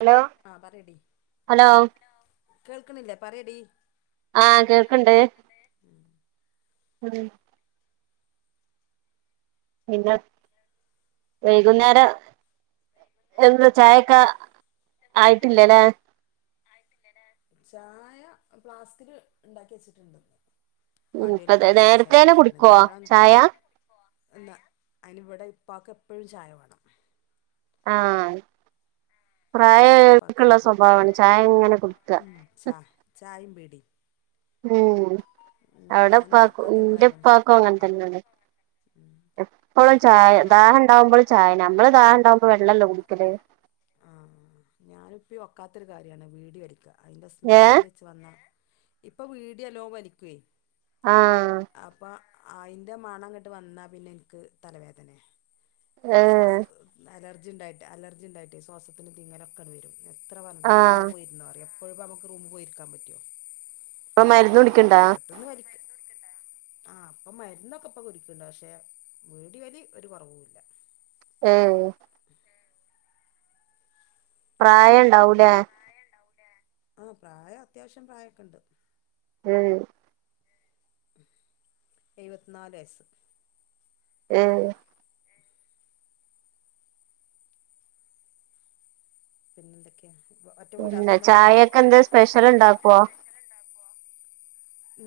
Hello. ആഹ് പറയെടി. Hello. കേൾക്ണില്ലേ പറയെടി? ആഹ് കേൾക്ണ്ട് ഉം പിന്നെ വൈകുന്നേര എന്താ ചായക്കെ ആയിട്ടില്ലല്ലേ? ചായ പ്ലാസ്കില് ഇണ്ടാക്കി വെച്ചിട്ട്ണ്ട്. ഉം അതെ നേരത്തേന്നെ കുടിക്കുവോ ചായ? ഇല്ല അയിനിവിടെ ഇപ്പാക്ക് എപ്പഴും ചായ വേണം. ആഹ് ഭർത്താവിൻ്റെ ഉപ്പാക്ക് പ്രായായോർക്ള്ള എപ്പോഴും സ്വഭാവാണ് ചായ ഇങ്ങനെ കുടിക്ക. ഉം ചാ ചായിം ബീടി. ഉം അവിടെ ഞാൻ ഇപ്പാക്കു ഒക്കാത്തൊരു ഇന്റെ കാര്യമാണ് ഇപ്പാക്കും അങ്ങനെ തന്നെയാണ്. ഇവിടെ എപ്പളും ഇപ്പി ചായ ഞാനും ഒക്കെ ദാഹം ഇണ്ടാവുമ്പളും ചായ നമ്മള് ദാഹം ഇണ്ടാകുമ്പോ വെള്ളല്ലേ കുടിക്കല്? ആഹ് ഞാനി ഇപ്പി ഒക്കാത്തൊരു കാര്യാണ് വീടിവലിക്ക അയിന്റെ ഏഹ് സ്മെല്ല് ച്ച് വന്ന ഇപ്പ വീടിയല്ലോ വലിക്കുവേ? ആഹ് അപ്പ അയിൻ്റെ മണം ഇങ്ങട്ട് വന്നാ പിന്നെ ഇൻക്ക് തലവേദനേ ശ്വാസ് ഏഹ് അലർജി ഇണ്ടായിട്ട് അലർജി ഇണ്ടായിട്ട് ശ്വാസത്തിന് തിങ്ങനൊക്കട് വരും എത്ര പറ്ഞ്ഞ്ണ്ട ഇജ് ആഹ് റൂമ് പോയിരുന്നോന്ന് പറയും എപ്പളും ഇപ്പ നമ്മക്ക് റൂമ് പോയിരിക്കാൻ പറ്റുവോ പ്പ മരുന്നുടി അകത്ത്ന്ന് വലിക്ക ആഹ് ഇപ്പ മരുന്നൊക്കെ ഇപ്പ കുടിക്ക്ണ്ട് പക്ഷെ വീടി വലി ഒരു കൊറവൂല്ല ഏഹ് പ്രായണ്ടാവുലേ ആഹ് പ്രായം അത്യാവശ്യം പ്രായൊക്കെ ഇണ്ട് ഏഹ് എഴുവത്തിനാല് വയസ്സ് ഏഹ് പിന്നെന്തൊക്കെയാ ഒറ്റ വീടാ പിന്നെ സ്വന്തം ചായെക്ക് എന്തേ സ്പെഷ്യല് ഇണ്ടാക്കുവോ ച്ചറണ്ടാക്കുവോ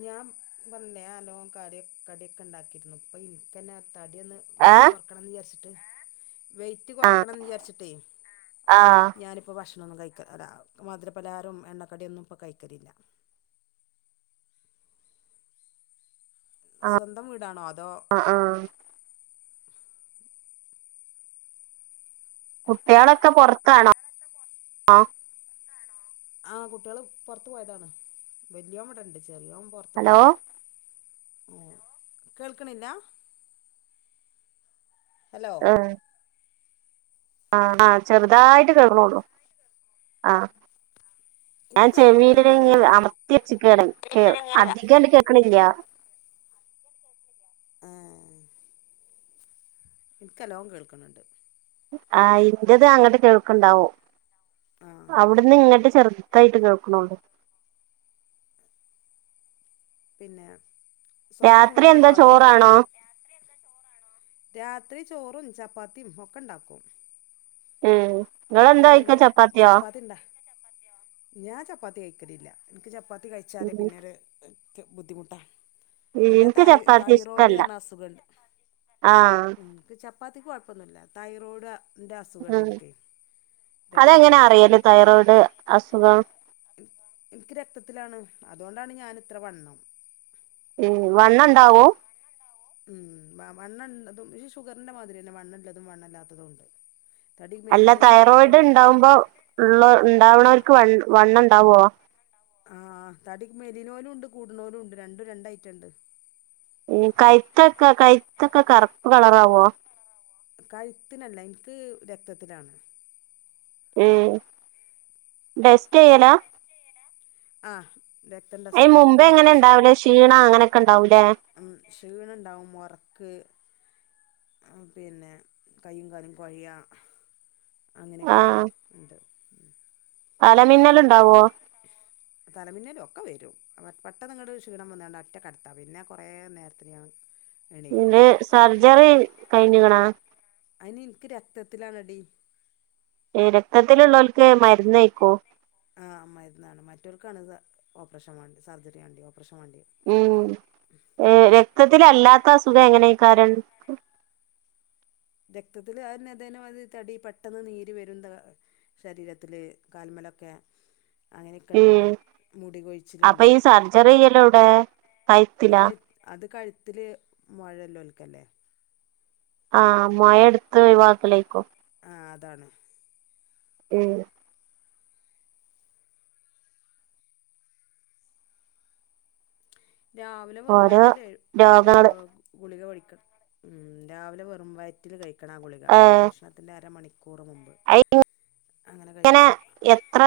ഞാൻ പറഞ്ഞ്ല്ലേ ഞാൻ നല്ലോം കടി കടിയൊക്കെ ഇണ്ടാക്കിരുന്നു ഇപ്പ ഇൻക്കെന്നെ ത ടിയൊന്ന് ഏ വെയിറ്റ് കൊറക്കണംന്ന് വിചാരിച്ചിട്ട് വെയിറ്റ് കൊറക്കണംന്ന് വിചാരിച്ചിട്ടേ ആഹ് ഞാനിപ്പോ ഭക്ഷണൊന്നും കഴിക്ക അതാ മധുരപലഹാരും എണ്ണക്കടിയൊന്നും ഇപ്പ കഴിക്കലില്ല സ്വന്തം വീടാണോ അതോ ആഹ് ആഹ് കുട്ട്യാളൊക്കെ പൊറത്താണോ ക്കെ പൊ ആഹ് ആഹ് കുട്ട്യാള് പൊറത്ത് പോയതാണ് വല്യോൻ ഇവടെ ഇണ്ട് ചെറിയോൻ പൊറത്ത് ഹലോ പോയതാ കേൾക്ക്ണില്ല ഹലോ ആഹ് ആഹ് ചെറുതായിട്ട് കേൾന്നോളൂ ആഹ് ഞാൻ എനിക്ക് നല്ലോണം ചെമീല ഇങ്ങനെ കേൾക്കണ്ടല്ലോ അമത്തി വച്ചകേണ കേ അധികണ്ട് കേക്കണില്ല ആഹ് എനിക്ക്ലോം കേൾക്കുന്നുണ്ട് ആഹ് ഇന്റത് അങ്ങട്ട് കേൾക്കണ്ടാവും ആ അവിടുന്ന് ഇങ്ങട്ട് ചെറു തായിട്ട് കേൾക്കണള്ളൂ പിന്നെ സ്വന്തം രാത്രി വൂടാണോ എന്താ അതോ ചോറാണോ രാത്രി ചോറും ചപ്പാത്തിയും ഒക്കെ ഇണ്ടാക്കും ഉം നിങ്ങളെന്താ ഞാൻ കഴിക്കാ നല്ലോ ചപ്പാത്തിയോ ചപ്പാത്തി ഇണ്ടാ ഞാൻ ചപ്പാത്തി കഴിക്കലില്ല എനിക്ക് ചപ്പാത്തി കഴിച്ചാല് പിന്നെരു ബുദ്ധിമുട്ടാണ് പിന്നെ എനിക്ക് തൈ ചപ്പാത്തി ഇഷ്ടല്ല തൈറോയ്ഡറഞ്ഞ അസുഖുണ്ട് ആ ഉം എനിക്ക് ചപ്പാത്തിക്ക് കുഴപ്പന്നുല്ല തൈറോയ്ഡ്ൻ്റെ അസുഖം ഉണ്ടെനിക്ക് അതെങ്ങനെ അറിയല് തൈറോയിഡ് അസുഖം എനിക്ക് രക്തത്തിലാണ് അതുകൊണ്ടാണ് ഞാൻ ഇത്ര വണ്ണം ഉം വണ്ണ ഉണ്ടാവോ ഉം വണ്ണണ്ള്ളതും പെ ഷുഗറിന്റെ മാതിരി തന്നെ വണ്ണള്ളതും വണ്ണല്ലാത്തതും ഉണ്ട് തടി അല്ല മെലിയുന്നതും ഉണ്ട് തൈറോയിഡ് തടി ഉണ്ടാവുമ്പോ ഉള്ള ആ ഉണ്ടാവുന്നവർക്ക് വ വണ്ണം ഉണ്ടാവോ ആഹ് തടി മെലിനോലും ഉണ്ട് കൂടനോലും ഉണ്ട് രണ്ടും രണ്ട ഐറ്റം ഉണ്ട് ഈ കഴത്തൊക്കെ കഴത്തൊക്കെ കറുപ്പ് കളറാവോ കഴുത്തിനല്ല എനിക്ക് രക്തത്തിലാണ് ടെസ്റ്റ്യ്യലാ ആഹ് അയ്ന് മുമ്പേങ്ങനെണ്ടാവല് ക്ഷീണ അങ്ങനൊക്കെണ്ടാവൂല്ലേ ഉം ക്ഷീണണ്ടാവും ഒറക്ക് ആഹ് പിന്നെ കയ്യുംകാലും കോഴയാ അങ്ങനൊക്കെണ്ട്. തലമിന്നല്ണ്ടാവോ? തലമിന്നലുംഒക്ക വരും പെട്ടന്ന്ങ്ങട് ക്ഷീണം വന്നാണ്ട് ഒറ്റക്കെടത്താ പിന്ന കൊറേ നേരത്ത്ങ്ങണെ പിന്ന സെർജറി കയ്ഞ്ക്ക്ണാ അയ്ന് ഇനിക്ക് രക്തത്തിലാണടി ഏഹ് രക്തത്തില്ള്ളോൽക്ക് മര്ന്നയ്ക്കും. ആഹ് മര്ന്നാണ് മറ്റോൽക്കാണ് ഓപ്പറേഷൻ വാണ്ട്യെ സെർജറി വേണ്ടിയെ ഒപ്പറേഷൻ വാണ്ടിയെ ഉം എ രക്തത്തിലല്ലാത്ത അസുഖം എങ്ങനയ്ക്കാരം രക്തത്തില് അന്നെതെന്നെമാതിരി പെട്ടന്ന് നീര് വരും ന്താ.. ശരീരത്തില് കാല്മലൊക്കെ ഉം അങ്ങനെക്കെണ്ടാവും മുടി അപ്പൊ കൊഴിച്ചില്ണ്ട് ഈ സർജറി ചെയ്യലെവിടെ അത് കഴുത്തിലാ കഴി അത് കഴ്ത്തില് മൊഴള്ളോല്ക്കല്ലേ ആഹ് മൊഴെട്ത്ത് ഒഴിവാക്കലേക്കും. ആഹ് അതാണ്. ഉം രാവിലെ വെറും ഓരോ വയറ്റില് ഓ രോഗങ്ങള് ഗുളിക കഴിക്കണം ഉം രാവിലെ വെറും വയറ്റ വയറ്റില് കഴിക്കണാഗുളിക ഭക്ഷണത്തിൻ്റെ അരമണിക്കൂറ് മുമ്പ് അയ്ന് അങ്ങനെ ങ്ങനെ കഴിക്കണം എത്ര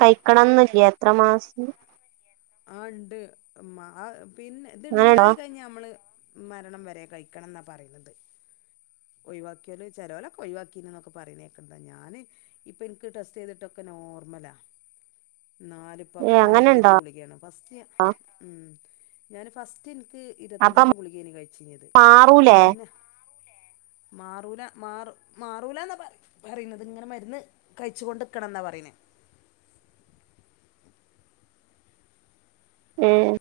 കയിക്കണംന്ന്ല്ലേ എത്ര മാസ്ത്തിന് ആ ണ്ട് മ് അ പിന്നെ ഇത് അങ്ങനെണ്ടോ ണ്ടായി കയിഞ്ഞ മ്മള് മരണം വരെ കഴിക്കണംന്നാ പറിന്നത് ഒയ് വാക്ക്യോല് ചെലൊലൊക്കെ ഒയ് വാക്കീണ്ന്നൊക്കെ പറിണേക്ക്ണ്ത ഞാന് ഇപ്പ ഇൻക്ക് ടെസ്റ്റെയ്തിട്ടൊക്കെ നോർമലാ ന്നാലും ഏഹ് ഇപ്പ അങ്ങനെണ്ടോ അൻപതിന്റെ ഗുളിഗ്യെണ് ഫസ്റ്റ് ഉംഞാന് ഫസ്റ്റ്ൻക്ക് അപ്പൊ ഇരത്തഞ്ചിന്റെ ഗുളികേന് കഴിച്ചീന്നെത് മാറൂലേ പിന്നെ മാറൂല മാറും മാറൂലാന്നാ പറയി പറയിണത് ഇങ്ങനെമര്ന്ന് കഴിച്ചുകൊണ്ട്ക്കണംന്നാ പറയിണേ ഉം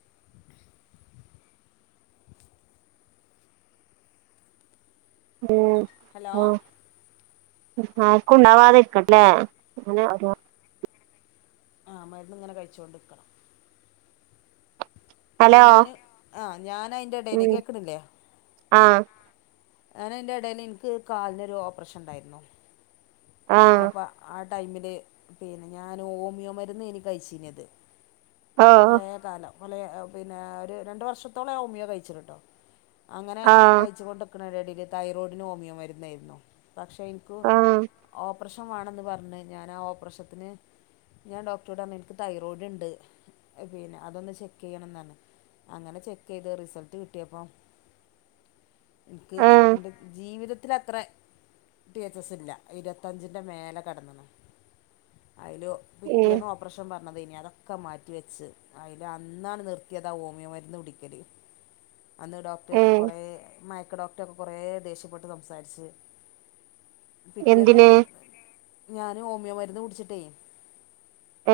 ഉം ഹലോ ആർക്കുണ്ടാവാതിരിക്കട്ടേല്ലെ ഇങ്ങനെ ഓരോ ആ മര്ന്ന്ങ്ങനെ കഴിച്ചോണ്ട്ക്കണം. അഹ് ഹലോ ഞാന് ആഹ് ഞാനയ്ന്റെടേലേ ഉം കേക്ക്ണ്ല്ലേ? ആഹ് ഞനയ്ൻ്റെടേല് ഇന്ക്ക് കാല്നൊരു ഓപ്പറേഷണ്ടായിരുന്നു. ആഹ് അപ്പ ആ ടൈമില് പിന്നെ ഞാന് ഓമിയോ മരുന്നേനി കയ്ച്ചീന്യത്. ഓഹ് കൊറേ കാലം കൊലേ പിന്നെ ഒരു രണ്ട് വർഷത്തോളം ഞാൻ ഓമിയോ കഴിച്ച്ണ് ട്ടൊ അങ്ങനെ ആഹ് കഴിച്ചുകൊണ്ട് ക്ക്ണെന്റെഡേല് തൈറോയ്ടിന് ഓമിയോ മര്ന്നെർന്നു പക്ഷെഇന്ക്ക് ആഹ് ഓപ്പറഷൻ വേണന്ന് പർഞ് ഞാനാ ഓപ്പറേഷത്തിന് ഞാൻ ഡോക്ടറോടർഞ് ഇൻക്ക് തൈറോയ്ട്ണ്ട് പിന്നെ അതൊന്ന് ചെക്കെയ്യണംന്നർഞ്, അങ്ങനെ ചെക്കെയ്ത് റിസൾട്ട് കിട്ടിയപ്പം ഇൻക്ക് ആഹ് ഇന്റെ ജീവിതത്തിലത്ര ടി എച്ച് എസ് ഇല്ല ഇരുവത്തഞ്ച്ന്റെ മേലെ കടന്ന്ണ് അയ്ല് ഏഹ് പിറ്റേന്നോ ഒപ്പറേഷൻ പറഞ്ഞതെഞ്ഞി പ്രഷൻ പർഞ്ഞതേനി അതൊക്കെ മാറ്റി വെച്ച് അയ്ല് അന്നാണ് നിർത്തിയതാ ഓമിയോ മര്ന്ന് കുടിക്കല് അന്ന് ഡോക്റ്റ് ഏഹ് കൊറേ മയക്ക് ഡോക്റ്റൊക്കെ കൊറേ ദേഷ്യപ്പെട്ട് സംസാരിച്ച് പിറ്റേന്ന് എന്തിന് ഞാന് ഓമിയോ മരുന്ന് കുടിച്ചിട്ടേ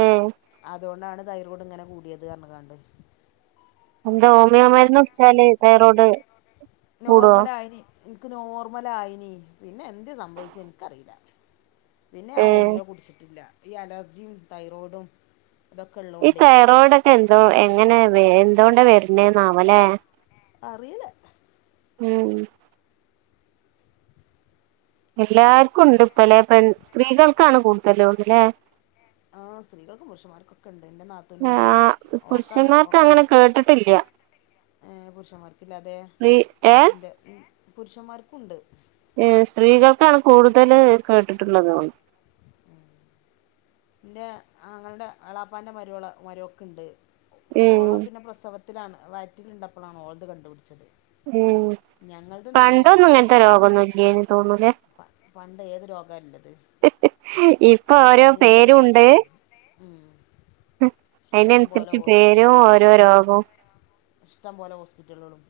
ഏഹ് അതോണ്ടാണ് തൈറോയ്ഡ്ങ്ങനെ കൂടിയെത്അർഞ്ക്കാണ്ട് എന്താ ഹോമിയോമര്ന്നുട്ച്ചാല് തൈറോഡ് നോർമലായിന് ഇൻക്ക് നോർമലായിനി പിന്നെന്തേ സംഭവിച്ചെ ഇൻക്കറീല പിന്ന ഞാൻ ഏഹ് ഓമിയോ കുടിച്ചിട്ടില്ല ഈ അലർജിയും തൈറോഡും ഈ തൈറോയ്ഡൊക്കെ എന്തോ എങ്ങനെ എന്തോണ്ട വര്ണേന്നാവൊ ലേ അറീല ഉം എല്ലാര്ക്കുണ്ട്പ്പലേ പെൺ സ്ത്രീകൾക്കാണ് കൂടുതലോണ് ലേ ആ സ്ത്രീകൾക്കും പുരുഷന്മാർക്കൊക്കെണ്ട് എന്റെ നാത്തൂന്ണ്ട് ഓക്കാണ് ഓക്കണ് കേട്ട്ട്ട്ല്ല്യ ഏഹ് പുരുഷന്മാർക്കില്ലാതേ.. സ്ത്രീ ഏഹ് ന്റെ പുരുഷന്മാര്ക്കുണ്ട് ഏ സ്ത്രീകൾക്കാണ് കൂടുതല് കേട്ടിട്ടുള്ളതോൺ ന്റെ ആങ്ങളന്റെ എളാപ്പാന്റെ മരോളെ മരോക്ക്ണ്ട്, ഓള് പിന്നെ പ്രസവ ത്തിലാണ് വയറ്റില്ള്ളപ്പളാണ് ഓൾത് കണ്ടുപിടിച്ചത് ഉം ഞങ്ങളതൊന്നും അങ്ങനെയല്ല പണ്ടൊന്നും ഞങ്ങളതൊക്കെ ഇങ്ങൻത്തെ ഇങ്ങനെ രോഗൊന്നുല്ലേനി തോന്നൂലേ പ പണ്ട് ഏത് രോഗാല്ലത് ഇപ്പൊ ഓരോ പേരുണ്ട് ജലദോഷം ഉം ഇഷ്ടം അയ്നൻസര്ച്ച് പേരും ഓരോ രോഗും ഇഷ്ടംപോലെ ഹോസ്പിറ്റല്കളും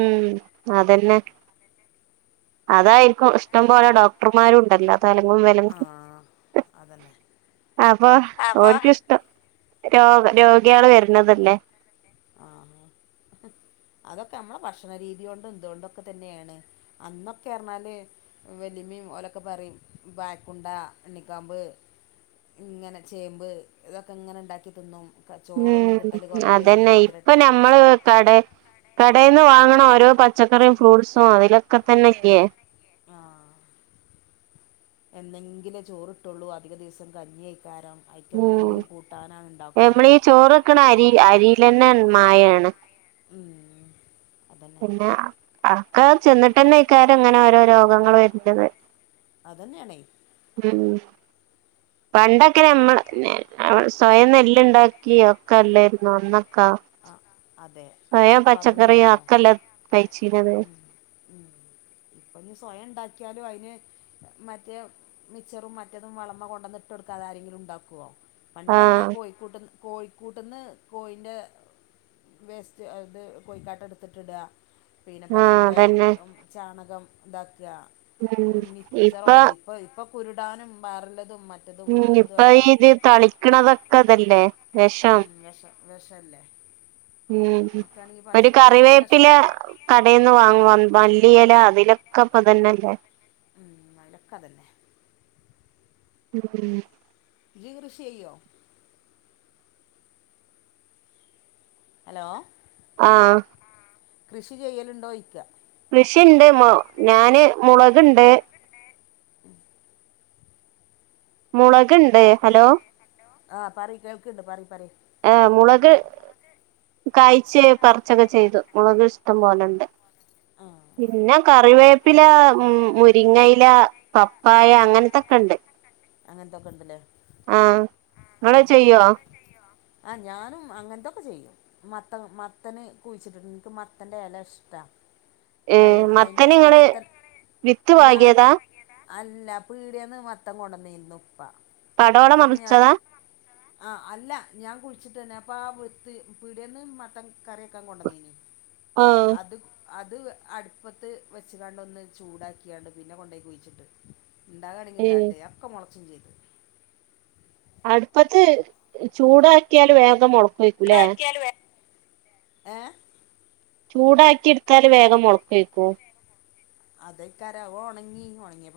ഉം അതന്നെ അതായിരിക്കും ഇഷ്ടംപോലെ ഡോക്ടർമാരുംണ്ടല്ലോ തെൽങ്ങും വെൽ ആഹ് അതന്നെ അപ്പൊ അപ്പൊ ഓൽക്കിഷ്ടം രാേഗ് രോഗ്യാള് വര്ന്നതല്ലേ ആന്ന് അതൊക്കെ നമ്മളെ ഭക്ഷണ രീതി കൊണ്ടും ഇതോണ്ടൊക്കെതന്നേണ് അന്നൊക്കെ അർഞ്ഞാല് വല്ലിമ്മിം ഓലൊക്കെ പറിം വാഴ്ക്കുണ്ട ഇണ്ണിക്കാമ്പ് ഇങ്ങനെ ചേമ്പ് ഇതൊക്കെ ഇങ്ങനെ ഇണ്ടാക്കി ത് ന്നും ചോറൊന്നും കിട്ടല് കാെറവെയ്നി മ നമ്മള് കടേ കടേന്ന് വാങ്ങ്ണ ഓരോ പച്ചക്കറിം ഫ്രൂട്ട്സും അയ്ലൊക്കെ തന്നെല്ലേ ആഹ് എന്നെങ്കിലും ചോറ്ട്ടൊള്ളൂ അധിക ദിവസം കഞ്ഞ്യയ് ക്കാരം ഉം അയ്ക്കെന്തെങ്കിലും കൂട്ടാനാ ഇണ്ടാക്കും നമ്മളീ ചോറ് വെക്കണ അരി അരിയിലന്നെ മായാണ് ഉം അതന്നെ പിന്നാ ആക്കാ ചെന്നിട്ട്ന്നെയ്ക്കാരം ഇങ്ങനെ ഓരോ രോഗങ്ങള് വര്ത് ന്ന് ഞണെയ് ഉം [inaudible] പണ്ടൊക്കെ നമ്മ സ്വയം നെല്ല്ണ്ടാക്കി ഒക്കെ അല്ലേയ്രുന്നാേ അന്നക്കാ ആഹ് അതെ ഇപ്പ അതൊന്നും ഇല്ലല്ലോ ഒക്കെല്ലേ കഴിച്ചീനത് ഉം ഉം ഇപ്പൊ ഞ്ഞി സ്വയം ഇണ്ടാക്ക്യാലും അയ്ന് മറ്റേ മിച്ചറും മറ്റെതും വളമ കൊണ്ടന്ന് ഇട്ടാെട്'ക്കാതെ ആരെങ്കിലും ഇണ്ടാക്കാേ പണ്ട് അർഞാൽ ആഹ് കോഴിക്കൂട്ട്ന്ന് കോഴിക്കൂട്ട്ന്ന് കോഴിന്റെ വേസ്റ്റ് അത് കോഴിക്കാട്ട ഇട്ത്ത് ഇടാ പിന്നെ ആഹ് പശുവിൻ്റെ അതന്നെ ചാണകം ഇണ്ടാക്കാ ഉം അഹ്മിച്ചറോ ഇപ്പൊ ല്ലെ ഇപ്പ ഇപ്പ കുരുടാനും വാറല്ലതും മറ്റ് റ്റതും ഉം മർച്ചതുും ഇപ്പൊ ആയിട്ട് ഇത് തളിക്കണതൊക്കെ ഇതല്ലേ വെഷം ഉം വെഷം വെഷല്ലേ ഉം ഒരു എല്ലാം കറിവേപ്പില ഇഷ്ടമാണ് കടേന്ന് വാങ്ങാേ മല്ലിയെല അതിലൊക്കെ പ്പ അതന്നല്ലേ ഉം അയ്ലൊക്കെ അതന്നെ ഉം ഇജും കൃഷെയ്യോ ഹലോ ആഹ് കൃഷി ചെയ്യലുണ്ടോയ്ക്കാ കൃഷിണ്ട് മാെ ഞാന് മുളക്ണ്ട് മുളക്ണ്ട് ഹലോ ആ പറി കേൾക്കണ്ട് പറി പറി ആഹ് മുളക് കഴ്ച് പർച്ചൊക്കെ ചെയ്തു മുളക് ഇഷ്ടം പോലെണ്ട് ആ പിന്നെ കറിവേപ് പ്പില മും മുരിങ്ങയില പപ്പായ അങ്ങൻത്തൊക്കെ ഇണ്ട് അങ്ങനൻത്തൊക്കെണ്ട്ലേ ആഹ് ഇങ്ങളവ്ടെ അഅ് ചെയ്യോ ആഹ് ഞാനും അങ്ങൻത്തൊക്കെ ചെയ്യും മത്ത മത്തന് കുഴിച്ചിട്ടുണ്ട് എനിക്ക് മത്തന്റെ എല ഇഷ്ടാ. വെള്ള ഏഹ് അയിന്റെ മത്തന് ആ ഇങ്ങള് മത്തൻ വിത്ത് ഞാന് പാകിയതാ അല്ല പീടിയേന്ന് മത്തം കൊണ്ടന്നീരുന്നു ഉപ്പാ പടോടെ അപ്പൊ ഞാ മറിച്ചതാ ആഹ് അല്ല. ഞാൻ കുളിച്ചിട്ട് തന്നെ അപ്പം ആ വിത്ത് പീടിയേന്ന് മത്തം കറി വക്കാൻ കൊണ്ടുവന്നീനി ആഹ് അത് അത് അടുപ്പത്ത് വെച്ചുകണ്ടൊന്ന് ചൂടാക്കിയാണ്ട് പിന്നെ കൊണ്ടോയി കുഴിച്ചിട്ട്. ഇണ്ടാകാണെങ്കിൽ ഏഹ് ണ്ടാവട്ട ഒക്കെ മുളച്ചും ചെയ്തു. അടുപ്പത്ത് ചൂടാക്കിയാല് വേഗം മുളക്കയി അക്കിയാല് വേ ഏ ചൂടാക്കി എടുത്താല് വേഗം മുളക്കയിരിക്കൊ അതെക്കാര ഓ ഒണങ്ങി ഒണങ്ങിയ.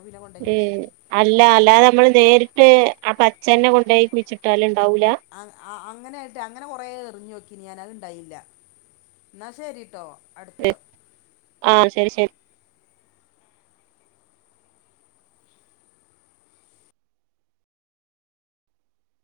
അല്ല അല്ലാതെ നമ്മള് നേരിട്ട് അ പച്ചനെ കൊണ്ടയി കുടിച്ചിട്ടാല് ഉണ്ടാവൂല. അങ് അ അങ്ങനെ ആയിട്ട് അങ്ങനെ കൊറേ എറിഞ്ഞു നോക്കി ഞാന് അത് ഇണ്ടായില്ല. എന്നാ ശരിട്ടോ അടുത്ത. ആഹ് ശരി ശരി